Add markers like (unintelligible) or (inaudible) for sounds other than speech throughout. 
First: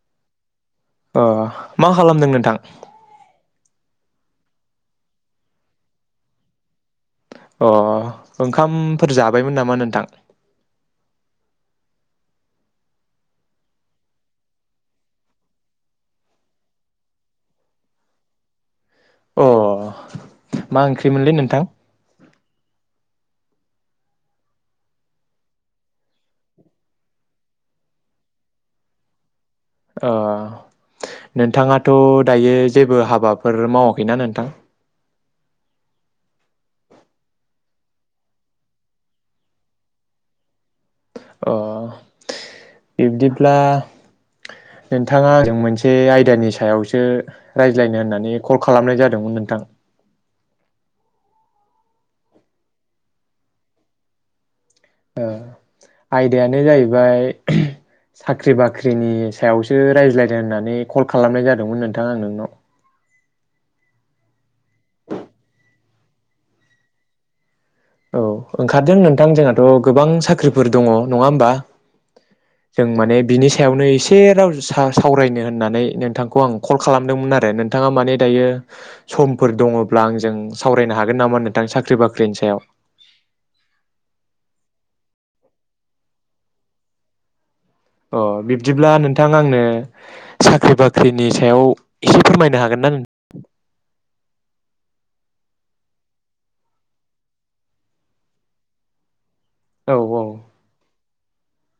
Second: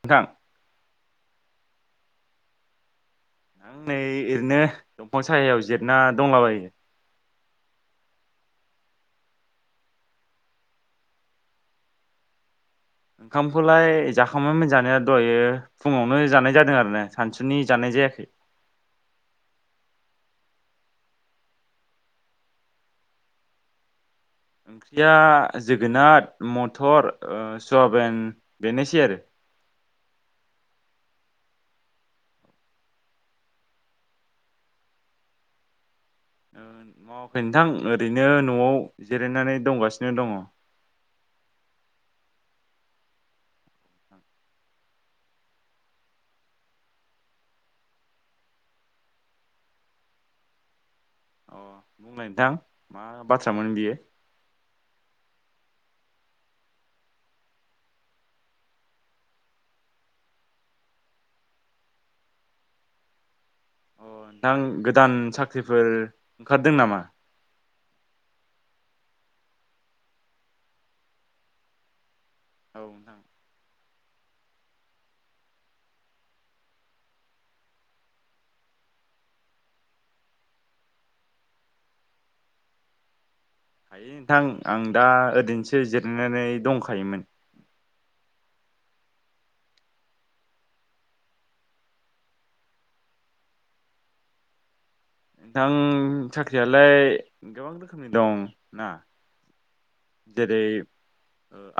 नोंथां अ मा खालामदों नोंथां? आं नै ओरैनो दंफां साहायाव जिरायना दंलाबायो अ ओंखामफोर जाबायमोन नामा नोंथां? ओंखामखौलाय जाखांबायमोन जानाया दहायो फुङावनो जानाय जादों आरो ना सानसुनि जानाय जायाखै अ मा ओंख्रिमोनलै नोंथां? ओंख्रिया जोगोनार मथर ओ सुवाबेन बेनोसै आरो अ नोंथाङाथ' दायो जेबो हाबाफोर मावाखैना नोंथां? मावाखै नोंथां ओरैनो न'आव जिरायनानै दंगासिनो दङ अ बिब्दिब्ला नोंथाङा आंजों मोनसे आयदानि सायावसो रायज्लायनो होननानै कल खालामनाय जादोंमोन नोंथां अ बुंलाय नोंथां मा बाथ्रा मोन बियो ओ आयदायानो जाहैबाय साख्रि बाख्रिनि सायावसो रायज्लायनो होननानै कल खालामनाय जादोंमोन नोंथां आं नोंनाव अ नोंथां गोदान साख्रिफोर ओंखारदों नामा? औ ओंखारदों नोंथां जोंहाथ' गोबां साख्रिफोर दङ नङा होमबा औ जों माने नोंथां बिनि सायावनो एसे एसे राव सा-सावरायनो होननानै नोंथांखौ आं कल खालामदोंमोन आरो नोंथाङा माने दायो समफोर दङब्ला आंजों सावरायनो हागोन नामा नोंथां साख्रि बाख्रिनि सायाव हायो नोंथां आं दा ओरैनोसो जिरायनानै दंखायोमोन अ बिब्दिब्ला नोंथां आंनो साख्रि बाख्रिनि सायाव एसे फोरमायनो हागोन ना नों नोंथां साख्रियालाय गोबां रोखोमनि दं ना औ औ जेरै ओ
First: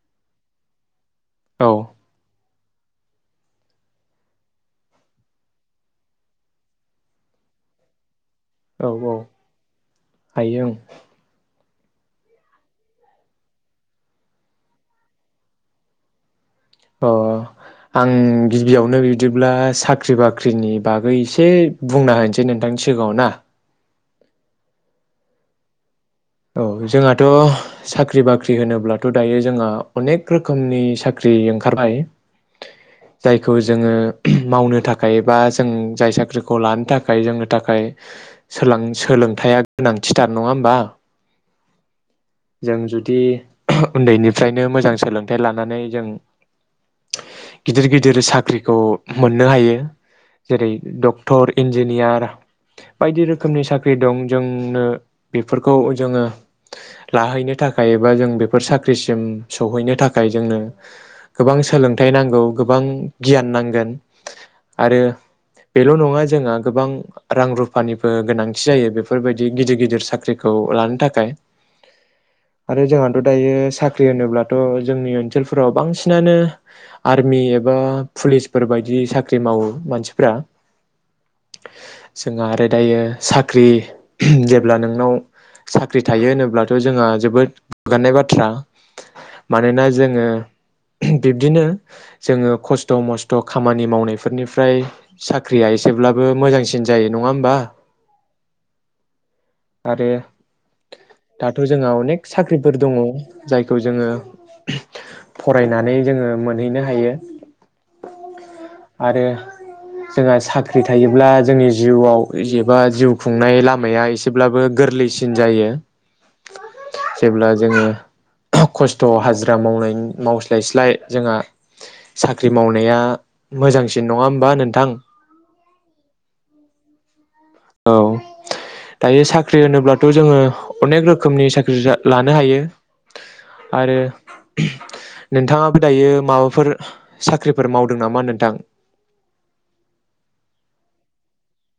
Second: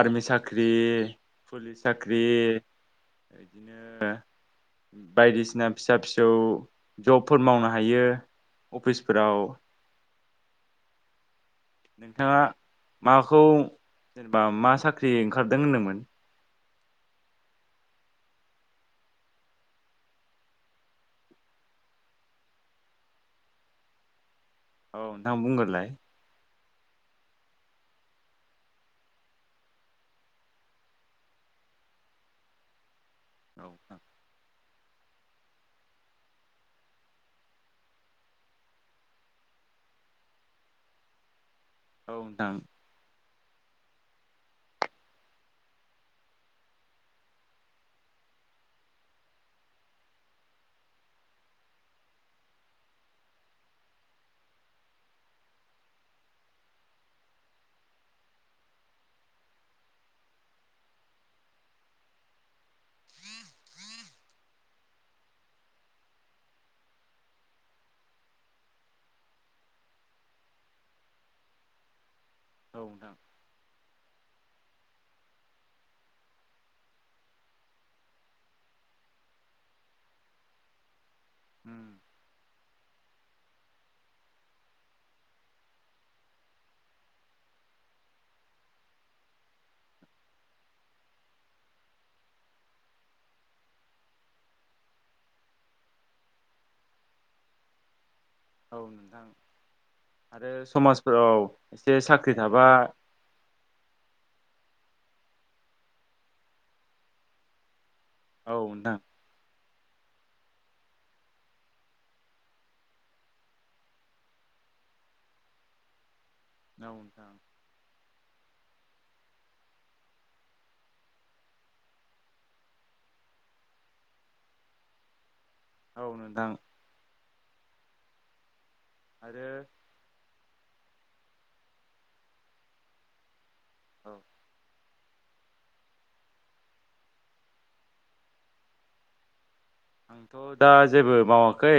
आरमि साख्रि औ फुुलिस साख्रि इदिनो बायदिसिना फिसा फिसौ जबफोर मावनो हायो औ औ अफिसफोराव हायो औ नोंथाङा माखौ जेनेबा मा साख्रि ओंखारदों होनदोंमोन? अ आं गिबियावनो बिदिब्ला साख्रि बाख्रिनि बागै एसे बुंना होनोसै नोंथांनि सिगाङाव ना? औ नोंथां बुंगोरलाय औ जोंहाथ' साख्रि बाख्रि होनोब्लाथ' दायो जोङो अनेक रोखोमनि साख्रि ओंखारबाय जायखौ औ जोङो नोंथां मावनो थाखाय बा जों जाय साख्रिखौ लानो थाखाय जोंनो थाखाय सोलां सोलोंथाइआ गोनांथिथार नङा होमबा औ नोंथां जों जुदि उन्दैनिफ्रायनो मोजां सोलोंथाइ लानानै जों गिदिर गिदिर साख्रिखौ मोननो हायो जेरै डक्टर इन्जिनियार बायदि रोखोमनि साख्रि दं जोंनो बेफोरखौ जोङो लाहैनो थाखाय एबा जों बेफोर साख्रिसिम सौहैनो थाखाय जोंनो गोबां सोलोंथाइ नांगौ गोबां गियान नांगोन आरो बेल' नङा जोंहा गोबां रां रुफानिबो गोनांथि जायो बेफोरबायदि गिदिर गिदिर साख्रिखौ लान थाखाय औ आरो नोंथां जोंहाथ' दायो साख ख्रि होनोब्लाथ' जोंनि ओनसोलफोराव बांसिनानो आर्मि एबा पुलिसफोर बायदि साख्रि मावो मानसिफ्रा उम जोंहा आरोद दायो साख्रि जेब्ला नोंनाव साख्रि थायो होनोब्लाथ' जोंहा जोबोद गोगानाय बाथ्रा मानोना जोङो बिब्दिनो जोङो खस्थ' मस्थ' खामानि मावनायफोरनिफ्राय साख्रिया एसेब्लाबो मोजांसिन जायो नङा होमबा औ नोंथां आरो समाजफोराव दाथ' जोंहा एसे अनेक साख्रि थाबा साख्रिफोर दङ औ जायखौ जोङो फरायनानै जोङो मोनहैनो हायो। नोंथां आरो जोंहा साख्रि थायोब्ला जोंनि जिउआव एबा जिउ खुंनाय लामाया एसेब्लाबो गोरलैसि सिन जायो औ नोंथां जेब्ला जोङो थ' खस्थ' हाजिरा मावनाय मावस्लायस्लाय जोंहा साख्रि मावनाया मोजांसिन नङा होमबा नोंथां। औ नोनथां औ दायो आरो साख्रि होनोब्लाथ' जोङो अनेक रोखोमनि साख्रि रा लानो हायो। आरो औ नोनथाङाबो दायो माबाफोर साख्रिफोर मावदों नामा नोंथां? आंथ' दा जेबो मावाखै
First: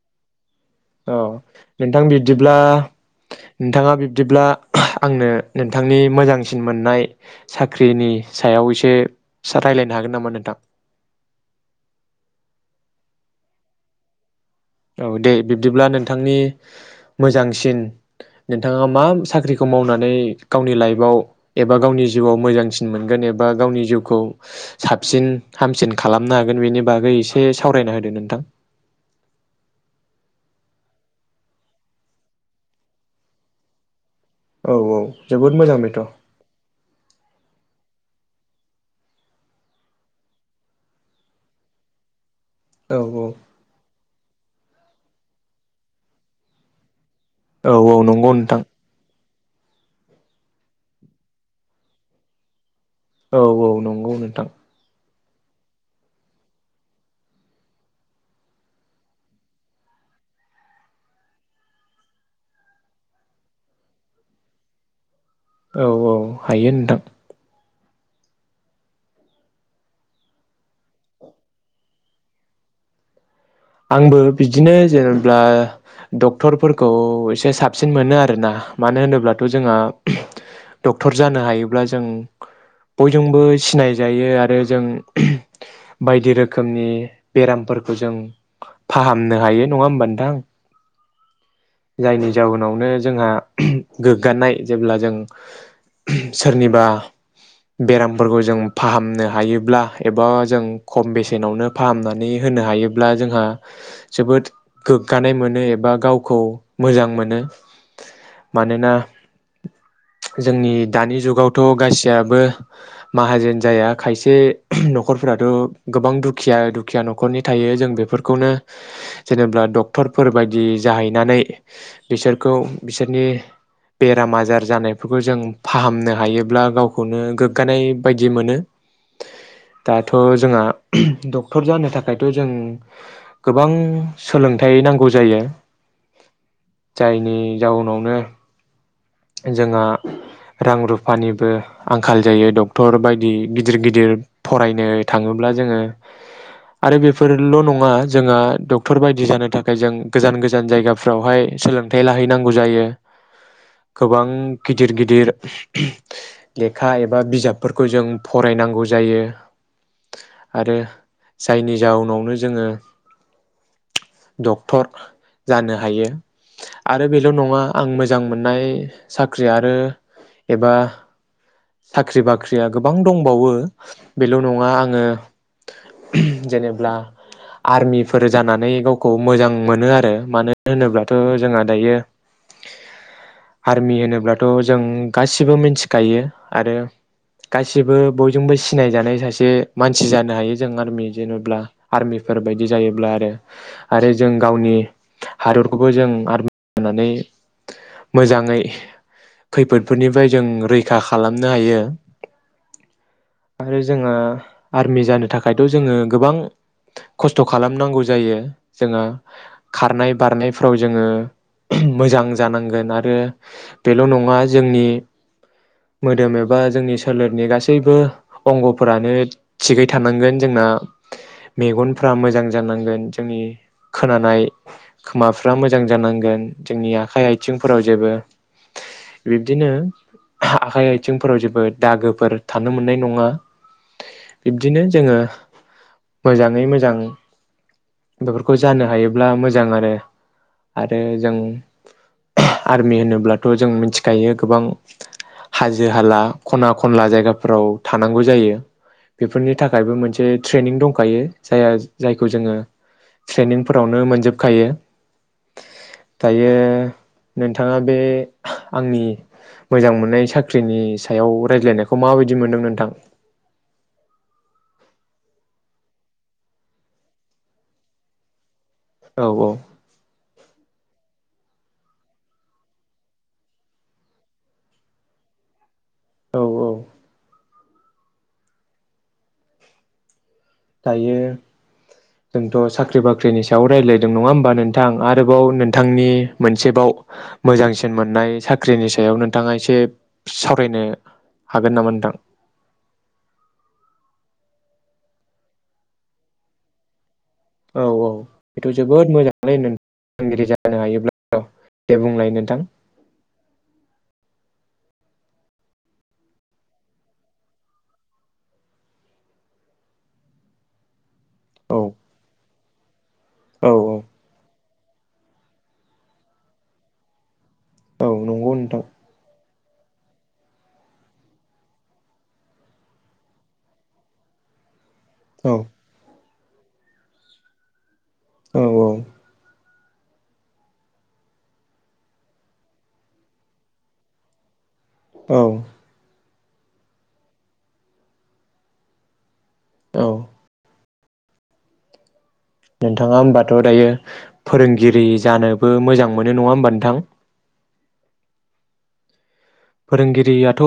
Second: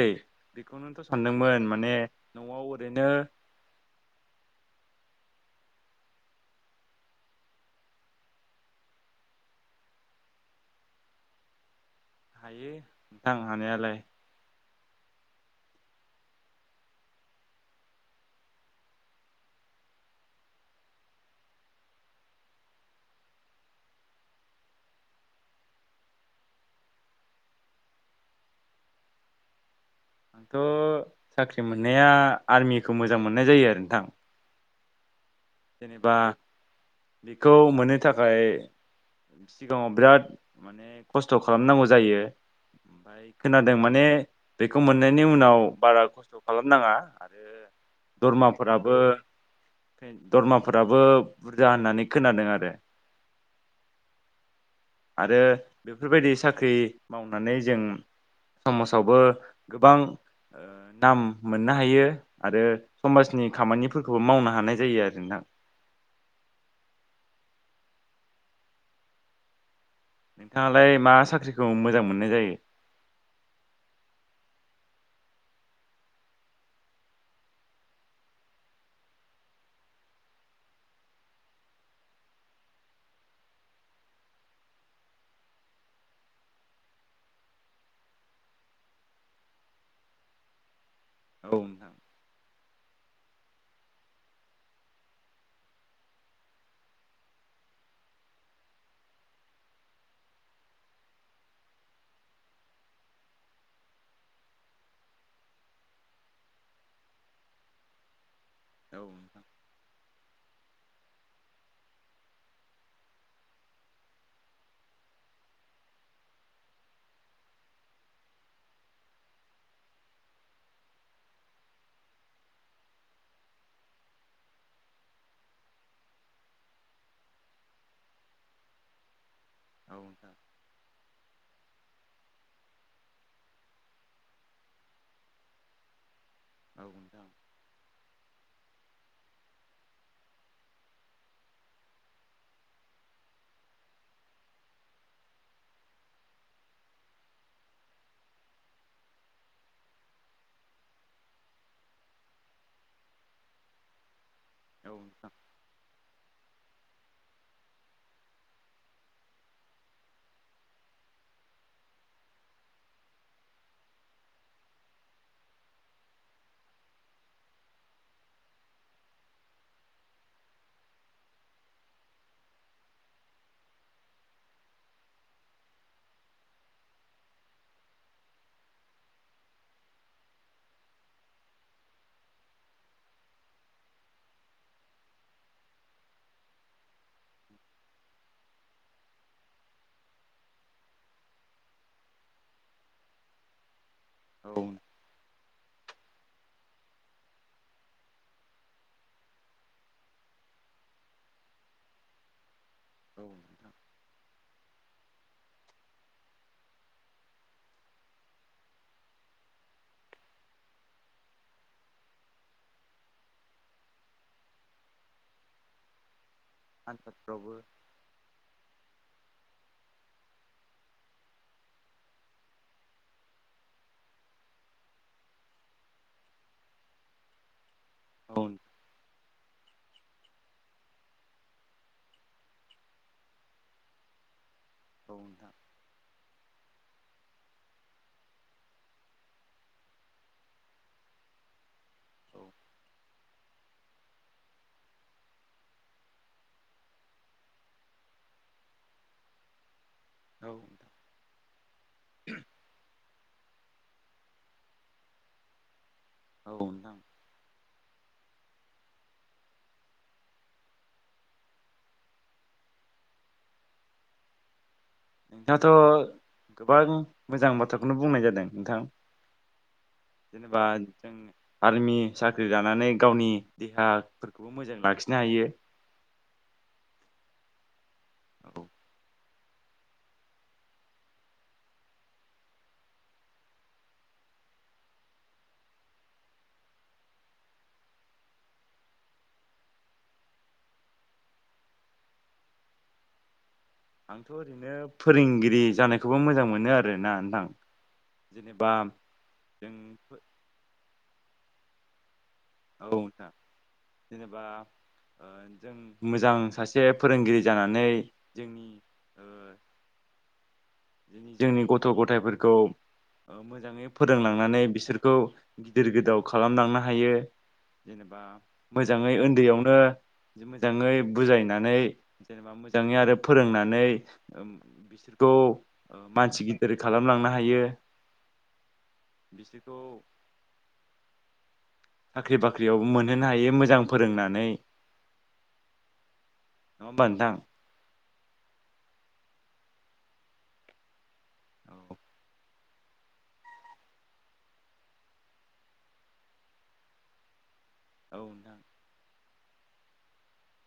बेखौनोनथ' औ सानदोंमोन माने नोंथां न'आव ओरैनो दिब्ला आंनो नोनथांनि मोजांसिन मोननाय साख्रिनि सायाव एसे साराय्लायनो हागोन नामा नोंथां? हायो थां हानायालाय औ दे बिब्दिब्ला नोंथांनि मोजांसिन नोनथाङा मा साख्रिखौ मावनानै गावनि लाइफआव एबा गावनि जिउआव मोजांसिन मोनगोन एबा गावनि जिउखौ साबसिन हामसिन खालामनो हागोन बेनि बागै एसे सावरायना होदो नोंथां। आंथ' साख्रि मोननाया आर्मिखौ मोजां मोननाय जायो आरो नोंथां। औ औ जोबोद मोजां बेथ' औ जेनेबा बिखौ मोनो थाखाय सिगाङाव बिराद माने खस्थ' खालामनांगौ जायो। ओमफाय औ खोनादों माने बेखौ मोननायनि उनाव बारा खस्थ' खालामनाङा आरो औ औ नंगौ नोंथां दरमाफोराबो (inaudible) दरमाफोराबो बुरजा होननानै खोनादों आरो। औ औ नंगौ नोंथां आरो बेफोरबायदि साख्रि मावनानै जों समासावबो गोबां ओ नाम मोननो हायो आरो समाजनि खामानिफोरखौबो मावनो हानाय जायो आरो नोंथां। औ औ हायो नोंथां नोंथाङालाय मा साख्रिखौ मोजां मोननाय जायो। आंबो बिदिनो जेनेब्ला डक्टरफोरखौ एसे साबसिन मोनो आरोना मानो होनोब्लाथ' जोंहा डक्टर जानो हायोब्ला जों बयजोंबो सिनायजायो आरो जों बायदि रोखोमनि बेरामफोरखौ जों फाहामनो हायो नङा होमबा नोंथां। औ नोंथां जायनि जाउनावनो जोंहा गोग्गानाय जेब्ला जों सोरनिबा बेरामफोरखौ जों फाहामनो हायोब्ला एबा जों खम बेसेनावनो फाहामनानै होनो हायोब्ला जोंहा जोबोद गोग्गानाय मोनो एबा गावखौ मोजां मोनो मानोना औ नोंथां जोंनि दानि जुगावथ' गासियाबो माहाजोन जाया खायसे न'खरफोराथ' गोबां दुखिया दुखिया न'खरनि थायो जों बेफोरखौनो जेनेब्ला डक्टरफोर बायदि जाहैनानै बिसोरखौ बिसोरनि बेराम आजार जानायफोरखौ जों फाहामनो हायोब्ला गावखौनो गोग्गानाय बायदि मोनो। औ दाथ' नोंथां जोंआ द' टर जानो थाखायथ' जों गोबां सोलोंथाइ नांगौ जायो। औ जायनि नोंथां जाउनावनो जोंआ रां रुफानिबो आंखाल जायो डक्टर बायदि गिदिर गिदिर फरायनो थाङोब्ला जोङो आरो बेफोरल' नङा जोंआ डक्टर बायदि जानो थाखाय जों गोजान गोजान जायगा फ्रावहाय सोलोंथाइ लाहैनांगौ जायो गोबां गिदिर औ नोंथां गिदिर लेखा एबा बिजाबफोरखौ जों फरायनांगौ जायो आरो जायनि जाउनावनो जोङो डक्टर जानो हायो आरो बेल' नङा आं मोजां मोननाय साख्रि आरो एबा साख्रि बाख्रिया गोबां दंबावो बेल' नङा आङो जेनेब्ला आर्मिफोर जानानै गावखौ मोजां मोनो आरो मानो होनोब्लाथ' जोंहा दायो आर्मि होनोब्लाथ' जों गासिबो मिनथिखायो आरो गासिबो बयजोंबो सिनायजानाय सासे मानसि जानो हायो जों आर्मि जेनोब्ला आर्मिफोर बायदि जायोब्ला आरो आरो जों औ गावनि औ हादरखौबो जों आरमि (inaudible) नानै मोजां ङै खैफोदफोरनिफ्राय जों रैखा खालामनो हायो नोंथां आरो जोङो आर्मि जानो थाखायथ' जोङो गोबां खस्थ' खालामनांगौ जायो जोङा खारनाय बारनायफ्राव जोङो मोजां जानांगोन आरो बेल' नङा जोंनि मोदोम ए बा जोंनि सोलेरनि आनजादफ्रावबो गासैबो अंग फोरानो थिगै थानांगोन जोंना मेगनफ्रा मोजां जानांगोन जोंनि खोनानाय खोमाफ्रा मोजां जानांगोन जोंनि आखाइ आथिंफोराव जेबो (inaudible) बिब्दिनो आखाइ आथिंफोराव जेबो दागोफोर थानो मोननाय नङा बिब्दिनो औ जोङो नोंथां मोजाङै मोज (unintelligible) बेफोरखौ जानो हायोब्ला मोजां आरो आरो जों आर्मि होनोब्ला थ जों मिनथिखायो गोबां हाजो हाला खना खनला जायगाफोराव थानांगौ जायो बेफोरनि थाखायबो मोन से ट्रेनिं दंखायो जाया जायखौ जोङो ट्रेनिंफोरावनो मोनजोबखायो दायो औ नोंथां नोनथाङा बे आंनि मोजां मोननाय साख्रिनि सायाव रायज्लायनायखौ माबायदि मोनदों नोंथां नोंथाङाथ' गोबां मोजां बाथ्राखौनो बुंनाय जादों नोंथां औ औ जेनेबा जों आर्मि साख्रि लानानै गावनि देहाफोरखौबो मोजां लाखिनो हायो औ औ औ दायो जोंथ' साख्रि बाख्रिनि सायाव रायलायदों नङा होमबा नोनथां आरोबाव नोनथांनि मोनसेबाव मोजांसिन मोननाय साख्रिनि सायाव नोंथाङा एसे सावरायनो हागोन नामा नोंथां आंथ' ओरैनो फोरोंगिरि जानायखौबो मोजां मोनो आरोना नोंथां औ औ जेनेबा बेथ' जोबोद मोजाङलै जों औ फोरोंगिरि जानो हायोब्ला अ दे बुंलायनो औ ओनथां जेनेबा ओ जों मोजां सासे फोरोंगिरि जानानै जोंनि ओ (inaudible) जोंनि औ गथ' गथाइफोरखौ ओ औ मोजाङै औ फोरोंलांनानै बिस सोरखौ गिदिर गोदाव खालामलांनो हायो औ जेनेबा नंगौ नोंथां मोजाङै उन्दैयाव बो जि मोजाङै बुनानै जेनेबा मोजाङै आरो फोरोंनानै ओम बिस सोरखौ ओ औ मानसि गिदिर खालामलांनो हायो औ औ थ' साख्रि बाख्रियावबो मोनहोनो हायो मोजां फोरोंनानै औ नङा होमबा नोंथां औ औ नोंथाङा होमबाथ' दायो फोरोंगिरि जानोबो मोजां मोनो नङा होमबा नोंथां औ नोंथां फोरोंगिरियाथ'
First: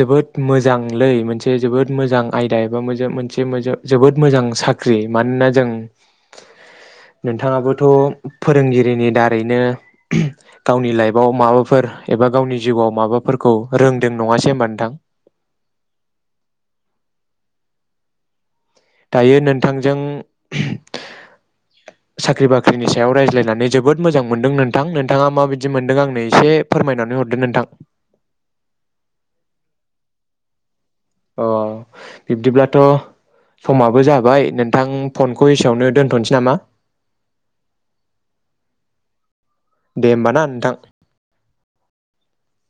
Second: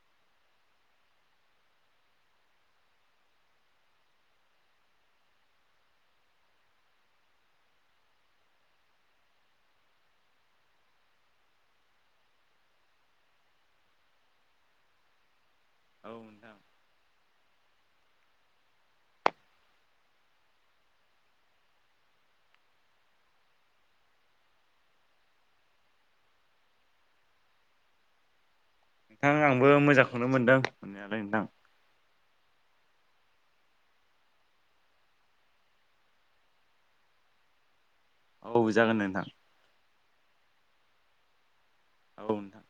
जोबोद मोजांलै मोनसे जोबोद मोजां आयदा एबा मोजो मोनसे मोजो जोबोद मोजां साख्रि मानोना जों नोंथाङाबोथ' फोरोंगिरिनि दारैनो गावनि लाइफआव माबा फोर एबा गावनि जिउआव माबाफोरखौ रोंदों नङासै होमबा नोंथां औ नोंथां दायो नोनथांजों साख्रि बाख्रिनि सायाव रायज्लायनानै जोबोद मोजां मोनदों नोंथां नोंथाङा माबायदि मोनदों आंनो एसे फोरमायनानै हरदो नोंथां नोंथां आंबो मोजांखौनो मोनदों मोननायालाय नोंथां अ बिब्दिब्लाथ' समाबो जाबाय नोंथां फनखौ एसेयावनो दोनथ'नसै नामा औ जागोन नोंथां दे होमबा ना नोंथां औ नोंथां